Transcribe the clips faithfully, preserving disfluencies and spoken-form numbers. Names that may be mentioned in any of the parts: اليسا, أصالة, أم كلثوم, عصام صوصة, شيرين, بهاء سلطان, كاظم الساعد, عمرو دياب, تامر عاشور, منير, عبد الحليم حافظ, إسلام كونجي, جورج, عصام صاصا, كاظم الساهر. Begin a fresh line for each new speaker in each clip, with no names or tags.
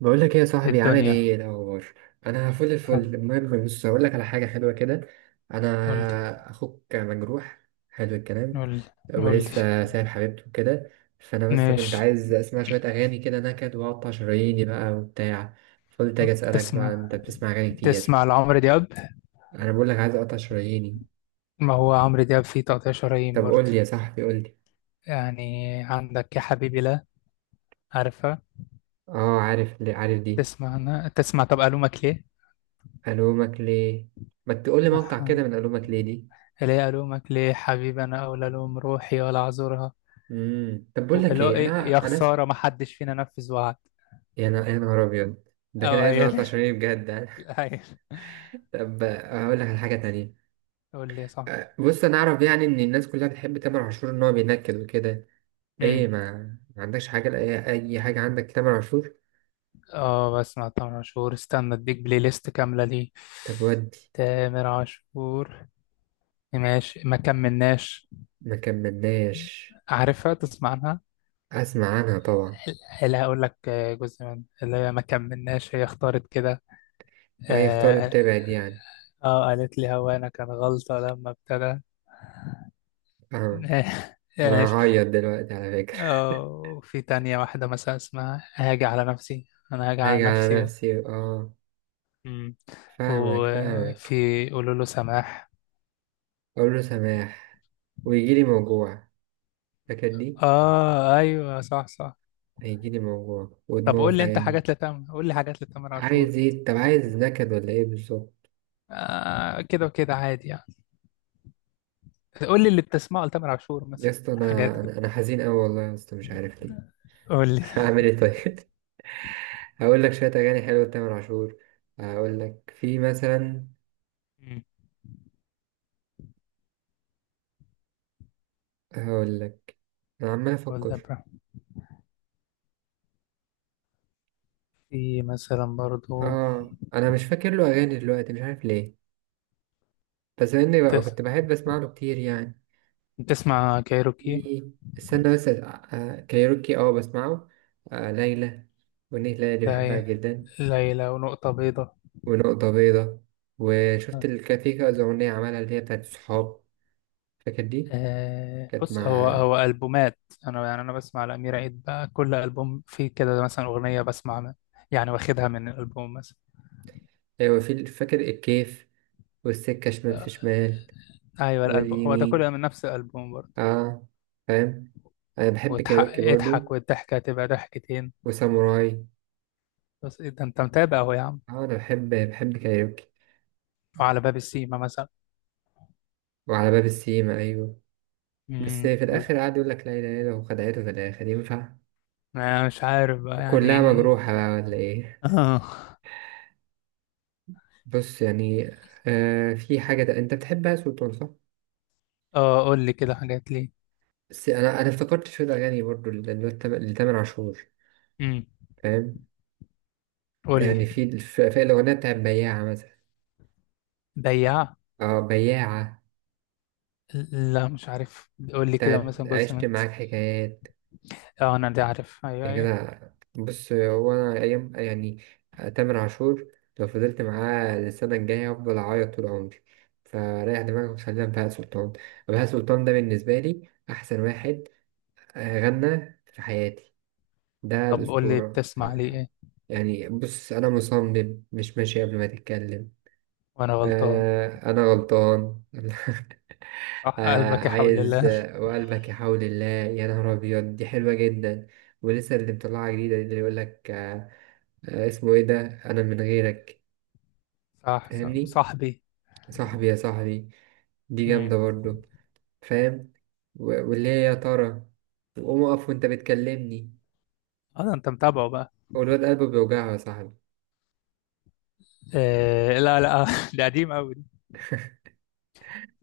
بقول لك ايه يا صاحبي؟ عامل
الدنيا.
ايه؟ إيه الاخبار؟ انا فل
ها؟
الفل. المهم بص، هقول لك على حاجه حلوه كده.
قولي.
انا اخوك مجروح. حلو الكلام.
قولي. قولي.
ولسه سايب حبيبته كده. فانا بس كنت
ماشي.
عايز اسمع شويه اغاني كده نكد واقطع شراييني بقى وبتاع. فقلت اجي اسالك، بقى
تسمع.
انت بتسمع اغاني كتير؟
تسمع لعمرو دياب.
انا بقول لك عايز اقطع شراييني.
ما هو عمرو دياب فيه تقطيع شرايين
طب قول
برضه.
لي يا صاحبي، قول لي.
يعني. عندك يا حبيبي، لا. عارفة؟
اه عارف ليه؟ عارف دي؟
تسمع أنا، تسمع، طب ألومك ليه؟
الومك ليه؟ ما تقول لي مقطع
أها.
كده من الومك ليه دي.
ليه ألومك ليه حبيبي؟ أنا أولى ألوم روحي ولا أعذرها.
امم طب بقول لك
وإلا-
ايه،
إيه، يا
انا انا.
خسارة ما حدش فينا نفذ وعد.
يا نا- يا نهار أبيض، ده كده
أو
عايز
هي.
نقطع شرايين بجد يعني.
هي.
طب هقول لك على حاجة تانية.
قول لي صعب.
أه، بص أنا أعرف يعني إن الناس كلها بتحب تامر عاشور، إن هو بينكد وكده. إيه ما ما عندكش حاجة؟ لأي أي حاجة عندك تامر عاشور؟
اه، بسمع تامر عاشور. استنى اديك بلاي ليست كاملة ليه.
طب ودي
تامر عاشور. ماشي، ما كملناش.
ما كملناش.
عارفها؟ تسمع عنها؟
أسمع عنها طبعا.
لا، هقول لك، آه، جزء من اللي هي ما كملناش. هي اختارت كده.
وهي اختارت
اه، آه.
تبعد يعني.
آه، قالت لي هوانا كان غلطة لما ابتدى.
فاهمك. أنا
ماشي.
هعيط دلوقتي على فكرة.
اه، وفي تانية واحدة مثلا اسمها هاجي على نفسي، انا هاجي على
هاجي على
نفسي.
نفسي آه.
مم.
فاهمك فاهمك.
وفي قولوا له سماح.
أقول له سماح، ويجيلي موجوع. فاكر دي؟
اه، ايوه، صح صح.
هيجيلي موجوع
طب
ودموع
قول
في
لي انت
عيني.
حاجات لتامر، قول لي حاجات لتامر عاشور.
عايز ايه؟ طب عايز نكد ولا ايه بالظبط؟
آه، كده وكده عادي يعني. قول لي اللي بتسمعه لتامر عاشور
يا
مثلا،
اسطى،
حاجات
انا
كده.
انا أنا حزين قوي والله يا اسطى، مش عارف ليه.
قول لي.
هعمل ايه طيب؟ هقول لك شويه اغاني حلوه لتامر عاشور. هقول لك في مثلا.
مم.
هقول لك. انا عمال
قول لي
افكر.
بقى. في مثلا برضو.
اه انا مش فاكر له اغاني دلوقتي، مش عارف ليه. بس اني بقى
بتس...
كنت بحب اسمع له كتير يعني.
بتسمع كايروكي؟
في- استنى بس آه، كايروكي اه بسمعه. آه ليلى، والأغنية ليلى دي بحبها
لي-
جدا.
ليلى ونقطة بيضاء.
ونقطة بيضة. وشفت الكافيه، كذا أغنية عملها اللي هي بتاعت الصحاب، فاكر دي؟
آه،
كانت
بص، هو
مع.
هو ألبومات. أنا، يعني، أنا بسمع لأمير عيد بقى، كل ألبوم فيه كده مثلا أغنية بسمع من- يعني واخدها من الألبوم مثلا.
أيوة في ال- فاكر الكيف؟ والسكة شمال
آه،
في شمال،
أيوه، الألبوم هو ده كله
واليمين.
من نفس الألبوم برضه.
اه، فاهم. أنا بحب
وتح-
كايروكي
اضحك
برضو،
والضحكة تبقى ضحكتين.
وساموراي.
بس إيه ده؟ انت متابع اهو يا عم.
اه أنا بحب بحب كايروكي.
وعلى باب السيما مثلا.
وعلى باب السيما أيوة. بس
امم
في
قول.
الآخر قعد يقول لك لا إله إلا الله، وخدعته في الآخر، ينفع؟
أنا مش عارف بقى
كلها
يعني.
مجروحة بقى ولا إيه؟
اه،
بص يعني. آه في حاجة أنت بتحبها، سلطان صح؟
اه، قول لي كده حاجات ليه.
بس انا انا افتكرت شويه اغاني برضو ل- اللي هو التم- لتامر عاشور.
امم.
فاهم.
قول
يعني
لي.
في الف- في الاغنيه بتاعت بياعه مثلا.
بياع.
اه بياعه.
لا، مش عارف، قول لي كده
بتاعت
مثلا جزء
عشت
من.
معاك حكايات.
اه، انا دي عارف، ايوه
يا
ايوه.
كده. بص هو انا ايام يعني، تامر عاشور لو فضلت معاه السنه الجايه هفضل اعيط طول عمري. فريح دماغك، وخلينا في بهاء سلطان. بهاء سلطان ده بالنسبه لي احسن واحد. آه، غنى في حياتي. ده
طب قول لي،
الاسطوره.
بتسمع لي
آه،
ايه؟
يعني بص انا مصمم مش ماشي قبل ما تتكلم.
وانا غلطان.
آه أنا غلطان.
صح
آه
قلبك يا حول
عايز
الله.
آه، وقلبك يحاول الله، يا نهار أبيض دي حلوة جدا. ولسه اللي مطلعها جديدة دي اللي يقول لك آه. آه، اسمه إيه ده، أنا من غيرك.
صح صح،
فاهمني.
صاحبي.
صاحبي يا صاحبي، دي
امم.
جامدة برضو. فاهم. و- واللي هي يا ترى. وقوم أقف وأنت بتكلمني.
اه، ده انت متابعه بقى.
والواد قلبه بيوجعه يا صاحبي.
إيه، لا لا، ده قديم قوي.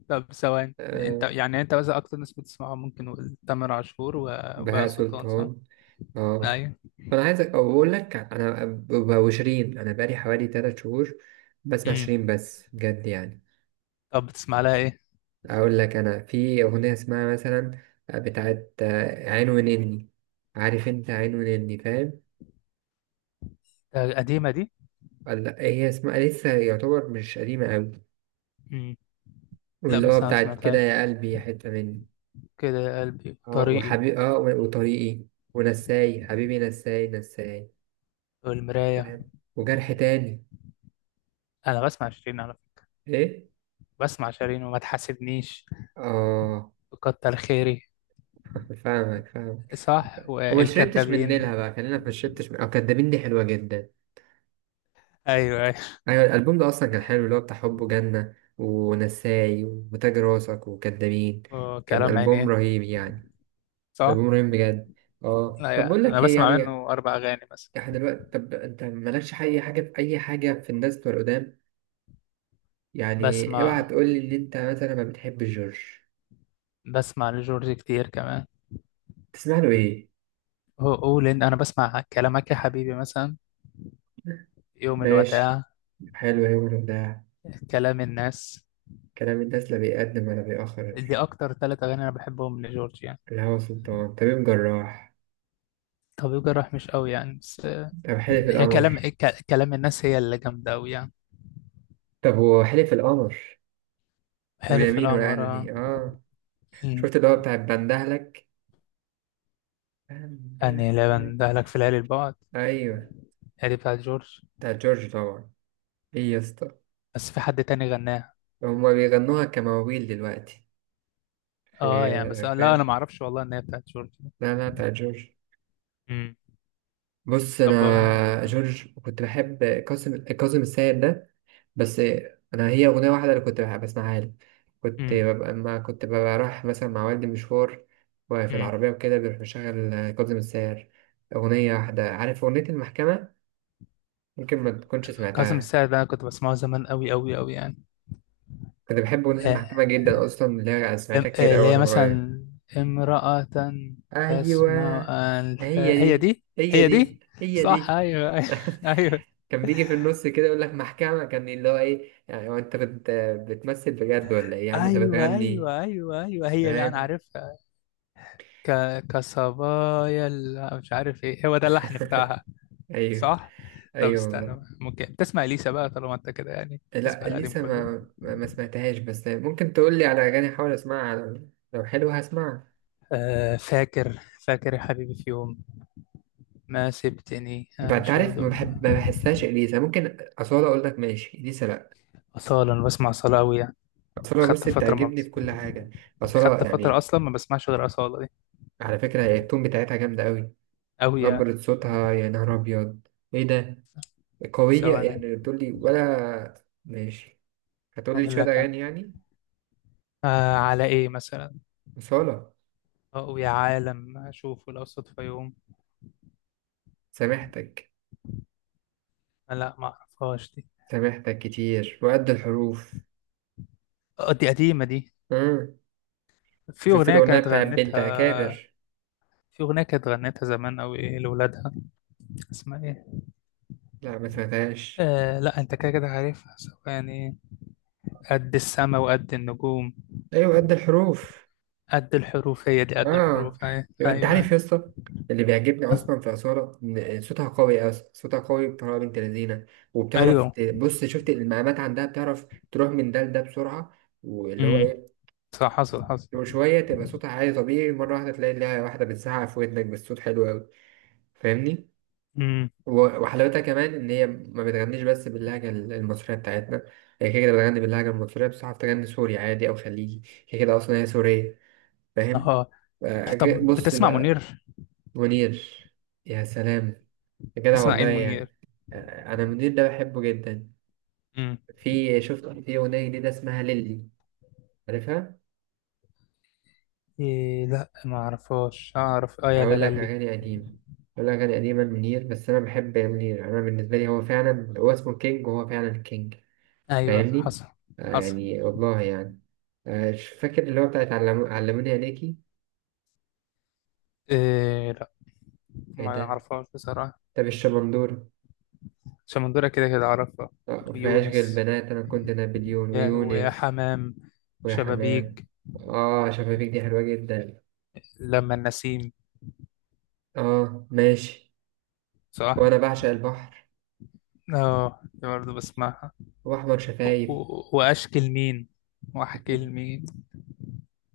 طب ثواني، انت،
آه
يعني، انت مثلا اكتر ناس بتسمعها، ممكن نقول تامر عاشور و- وبهاء
بهاء
سلطان، صح؟
سلطان. آه.
ايوه.
فانا عايزك او بقول لك، انا ببقى وشيرين، انا بقالي حوالي 3 شهور بسمع
امم.
شيرين بس، بجد يعني.
طب بتسمع لها ايه؟
اقول لك انا في اغنيه اسمها مثلا، بتاعت عين ونني. عارف انت عين ونني، فاهم.
ده قديمة دي؟
ولا هي اسمها، لسه يعتبر مش قديمه قوي.
امم. لا،
واللي
بس
هو
انا ما
بتاعت كده
سمعتهاش.
يا قلبي، يا حته مني.
كده يا قلبي،
اه
طريقي.
وحبيبي، اه و- وطريقي. ونساي حبيبي نساي نساي.
والمراية.
فاهم. وجرح تاني.
انا بسمع شيرين على فكرة.
ايه.
بسمع شيرين، وما تحاسبنيش.
اه
وكتر خيري.
فاهمك فاهمك.
صح،
وما شربتش من نيلها
والكدابين.
بقى، خلينا في ما شربتش من، أو كدابين دي حلوة جدا.
ايوه ايوه.
أيوة الألبوم ده أصلا كان حلو، اللي هو بتاع حب جنة ونساي وتاج راسك وكدابين. كان
وكلام
ألبوم
عينيه.
رهيب يعني.
صح؟
ألبوم رهيب بجد.
لا
اه طب بقول
يا. انا
لك ايه
بسمع
يعني،
منه اربع اغاني مثلا.
احنا دلوقتي، طب انت مالكش اي حاجة في اي حاجة في الناس بتوع القدام؟ يعني اوعى
بسمع
تقول لي ان انت مثلا ما بتحبش جورج.
بسمع لجورج كتير كمان.
تسمع له ايه؟
أو- قول إن أنا بسمع كلامك يا حبيبي مثلا. يوم
ماشي.
الوداع.
حلو يا ده.
كلام الناس.
كلام الناس لا بيقدم ولا بيأخر.
دي أكتر ثلاث أغاني أنا بحبهم لجورج يعني.
الهوى سلطان، طبيب جراح.
طبيب جراح مش قوي يعني، بس.
طب حلف
هي كلام
القمر.
ك- كلام الناس هي اللي جامدة أوي يعني.
طب هو حلف القمر،
حلف
ويمين، وقال
القمر.
دي اه.
مم.
شفت اللي هو بتاع بندهلك؟
أني لا
بندهلك.
بندهلك في ليالي البعد.
ايوه،
هي دي بتاعت جورج.
بتاع جورج طبعا. ايه يا اسطى؟
بس في حد تاني غناها.
هما بيغنوها كمواويل دلوقتي. في.
اه، يعني بس، لا
فاهم.
أنا معرفش والله إن هي بتاعت جورج.
لا لا، بتاع جورج.
مم.
بص
طب آه،
انا جورج كنت بحب، كاظم كاظم السيد ده. بس انا هي اغنيه واحده اللي كنت بحب اسمعها له. كنت
مم.
ببقى لما كنت ببقى رايح مثلا مع والدي مشوار، وفي
مم.
العربيه وكده بيروح مشغل آه، كاظم الساهر. اغنيه واحده، عارف اغنيه المحكمه؟ ممكن ما تكونش
كاظم
سمعتها.
الساعد ده أنا كنت بسمعه زمان أوي أوي أوي يعني.
كنت بحب اغنيه
آه.
المحكمه جدا اصلا، اللي هي
ام-
سمعتها كتير
آه،
قوي
اللي هي
وانا صغير.
مثلا. امرأة.
ايوه،
تسمع؟ الف...
هي
هي
دي
دي.
هي
هي
دي
دي
هي
صح،
دي.
ايوه ايوه
كان بيجي في النص كده يقول لك محكمه، كان اللي هو ايه يعني، هو انت بت... بتمثل بجد ولا ايه يا عم انت
ايوه
بتغني؟
ايوه ايوه ايوه ايوه، هي دي انا
فاهم.
عارفها. ك... كصبايا ال- مش عارف ايه هو ده اللحن بتاعها.
ايوه،
صح. طب
ايوه والله.
استنى، ممكن تسمع اليسا بقى طالما انت كده يعني تسمع
لا
القديم
لسه
كله.
ما ما ما سمعتهاش، بس ممكن تقول لي على اغاني احاول اسمعها، لو لو حلوه هسمعها.
آه، فاكر. فاكر يا حبيبي، في يوم. ما سبتني
ب- انت
امشي
عارف، ما
ودون.
بحب ما بحسهاش اليسا، ممكن اصاله، اقول لك ماشي اليسا لا.
اصاله، انا بسمع اصاله قوي يعني.
اصاله
خدت
بص
فتره ما
بتعجبني في
بس...
كل حاجه. اصاله
خدت فتره
يعني.
اصلا ما بسمعش غير اصاله.
على فكره هي التون بتاعتها جامده قوي.
أوي يعني.
نبره صوتها يا نهار ابيض. ايه ده؟ قويه
ثواني.
يعني، تقول لي ولا ماشي؟ هتقول لي
أقول
شويه
لك أنا.
اغاني يعني.
آه على إيه مثلا؟
اصاله.
أو يا عالم أشوفه لو صدفة يوم.
سامحتك.
لا، ما أعرفهاش دي.
سامحتك كتير، وقد الحروف.
آه، دي قديمة دي. في
شفت
أغنية
الأغنية
كانت
بتاع بنت
غنتها.
أكابر؟
في أغنية كانت غنتها زمان أوي، إيه لولادها. اسمها إيه؟
لا ما سمعتهاش.
آه، لا أنت كده كده عارفها. ثواني. قد السما وقد النجوم.
أيوة قد الحروف.
قد الحروف، هي دي قد
آه.
الحروف، أيوه
يبقى أنت
أيوه.
عارف يا اسطى، اللي بيعجبني أصلا في أصالة إن صوتها قوي أصلا، صوتها قوي بطريقة بنت لذينة. وبتعرف ت-
أيوه.
بص شفت المقامات عندها، بتعرف تروح من ده لده بسرعة. واللي هو
امم.
إيه.
صح، حصل حصل.
وشوية تبقى صوتها عالي طبيعي، مرة واحدة تلاقي لها واحدة بتزعق في ودنك بالصوت، حلو أوي. فاهمني؟
امم.
و- وحلاوتها كمان ان هي ما بتغنيش بس باللهجه ال- المصريه بتاعتنا. هي كده كده بتغني باللهجه المصريه، بس عارف تغني سوري عادي او خليجي. هي كده اصلا، هي سوريه. فاهم.
أه،
آه،
طب
ج- بص
بتسمع منير؟
بقى. منير، يا سلام، يا جدع
تسمع إيه
والله
منير؟
يعني. آه، انا منير ده بحبه جدا. في شفت في اغنيه جديده اسمها ليلي؟ عارفها؟
إيه، لا، ما اعرفهاش. اعرف اه يا
اقول لك
لالي.
اغاني قديمه. اقول لك اغاني قديمه منير. بس انا بحب منير، انا بالنسبه لي هو فعلا، هو اسمه كينج وهو فعلا كينج.
ايوه
فاهمني.
حصل.
آه
حصل.
يعني والله يعني. آه مش فاكر اللي هو بتاعت علم... علموني عليكي.
إيه، لا،
ايه
ما
ده.
اعرفهاش بصراحه.
طب الشمندورة.
شمندوره كده كده اعرفها.
آه مفيهاش غير
ويونس.
البنات، انا كنت نابليون
يا ويا
ويونس.
حمام.
ويا حمام.
شبابيك.
اه، شفافيك دي حلوة جدا.
لما النسيم.
اه ماشي.
صح.
وانا بعشق البحر.
اه، دي برضه بسمعها.
واحمر
و-
شفايف.
و- واشكي لمين. واحكي لمين.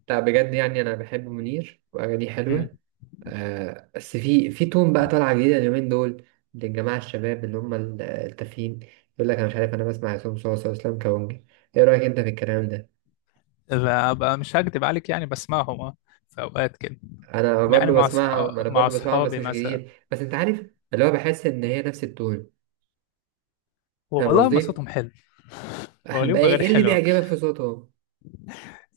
لا بجد يعني، انا بحب منير واغانيه
امم.
حلوة. آه، بس في في تون بقى طالعة جديدة اليومين دول، للجماعة الشباب اللي هم ال- التافهين. يقول لك أنا مش عارف، أنا بسمع عصام صوصة وإسلام كونجي. إيه رأيك أنت في الكلام ده؟
بقى مش هكدب عليك، يعني بسمعهم اه. في اوقات كده.
أنا
يعني
برضه
مع صحاب
بسمعهم، أنا
مع
برضه بسمعهم بس
اصحابي
مش
مثلا.
كتير، بس أنت عارف، اللي هو بحس إن هي نفس التون. فاهم
والله ما
قصدي؟
صوتهم حلو. هو
بقى
ليهم
إيه
اغاني
إيه اللي
حلوه.
بيعجبك في صوتهم؟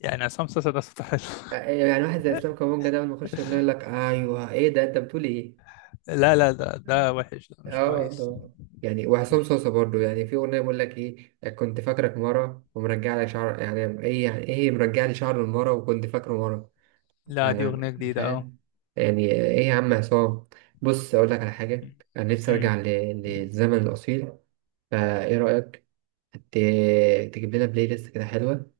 يعني عصام صاصا ده صوته حلو.
آه، يعني واحد زي إسلام كونجي ده، لما يخش يغني يقول لك أيوه إيه ده، أنت بتقول إيه؟
لا لا، ده ده وحش، ده مش
اه
كويس.
والله يعني. وعصام صوصة برضو، يعني في أغنية بقول لك إيه، كنت فاكرك مرة ومرجع لي شعر، يعني إيه، يعني إيه مرجع لي شعر المرة وكنت فاكره مرة.
لا، دي
آه
أغنية جديدة أهو.
فاهم. يعني إيه يا عم عصام؟ بص أقول لك على حاجة، أنا نفسي
أمم.
أرجع ل- للزمن الأصيل. فإيه رأيك، ت- تجيب لنا بلاي ليست كده حلوة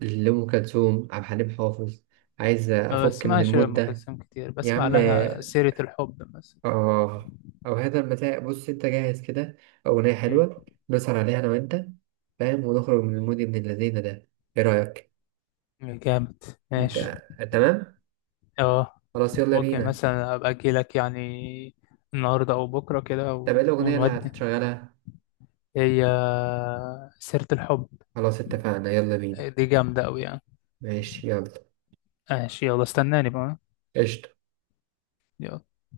لأم كلثوم، عبد الحليم حافظ؟ عايز
ما
أفك من
بسمعش
المود
أم
ده.
كلثوم كتير،
يا
بسمع
عم
لها سيرة الحب مثلا.
اه، او هذا المساء. بص انت جاهز كده، اغنيه
أمم.
حلوه نسهر عليها انا وانت. فاهم، ونخرج من المود ابن اللذين ده. ايه رايك؟
جامد.
انت.
ماشي.
تمام.
اه.
خلاص يلا
ممكن
بينا.
مثلا أبقى أجيلك يعني النهاردة أو بكرة كده
طب ايه
و-
الاغنيه اللي
ونودي.
هتشغلها؟
هي. سيرة الحب.
خلاص اتفقنا، يلا بينا.
دي جامدة أوي يعني.
ماشي يلا.
ماشي يلا، استناني بقى.
قشطة.
يلا.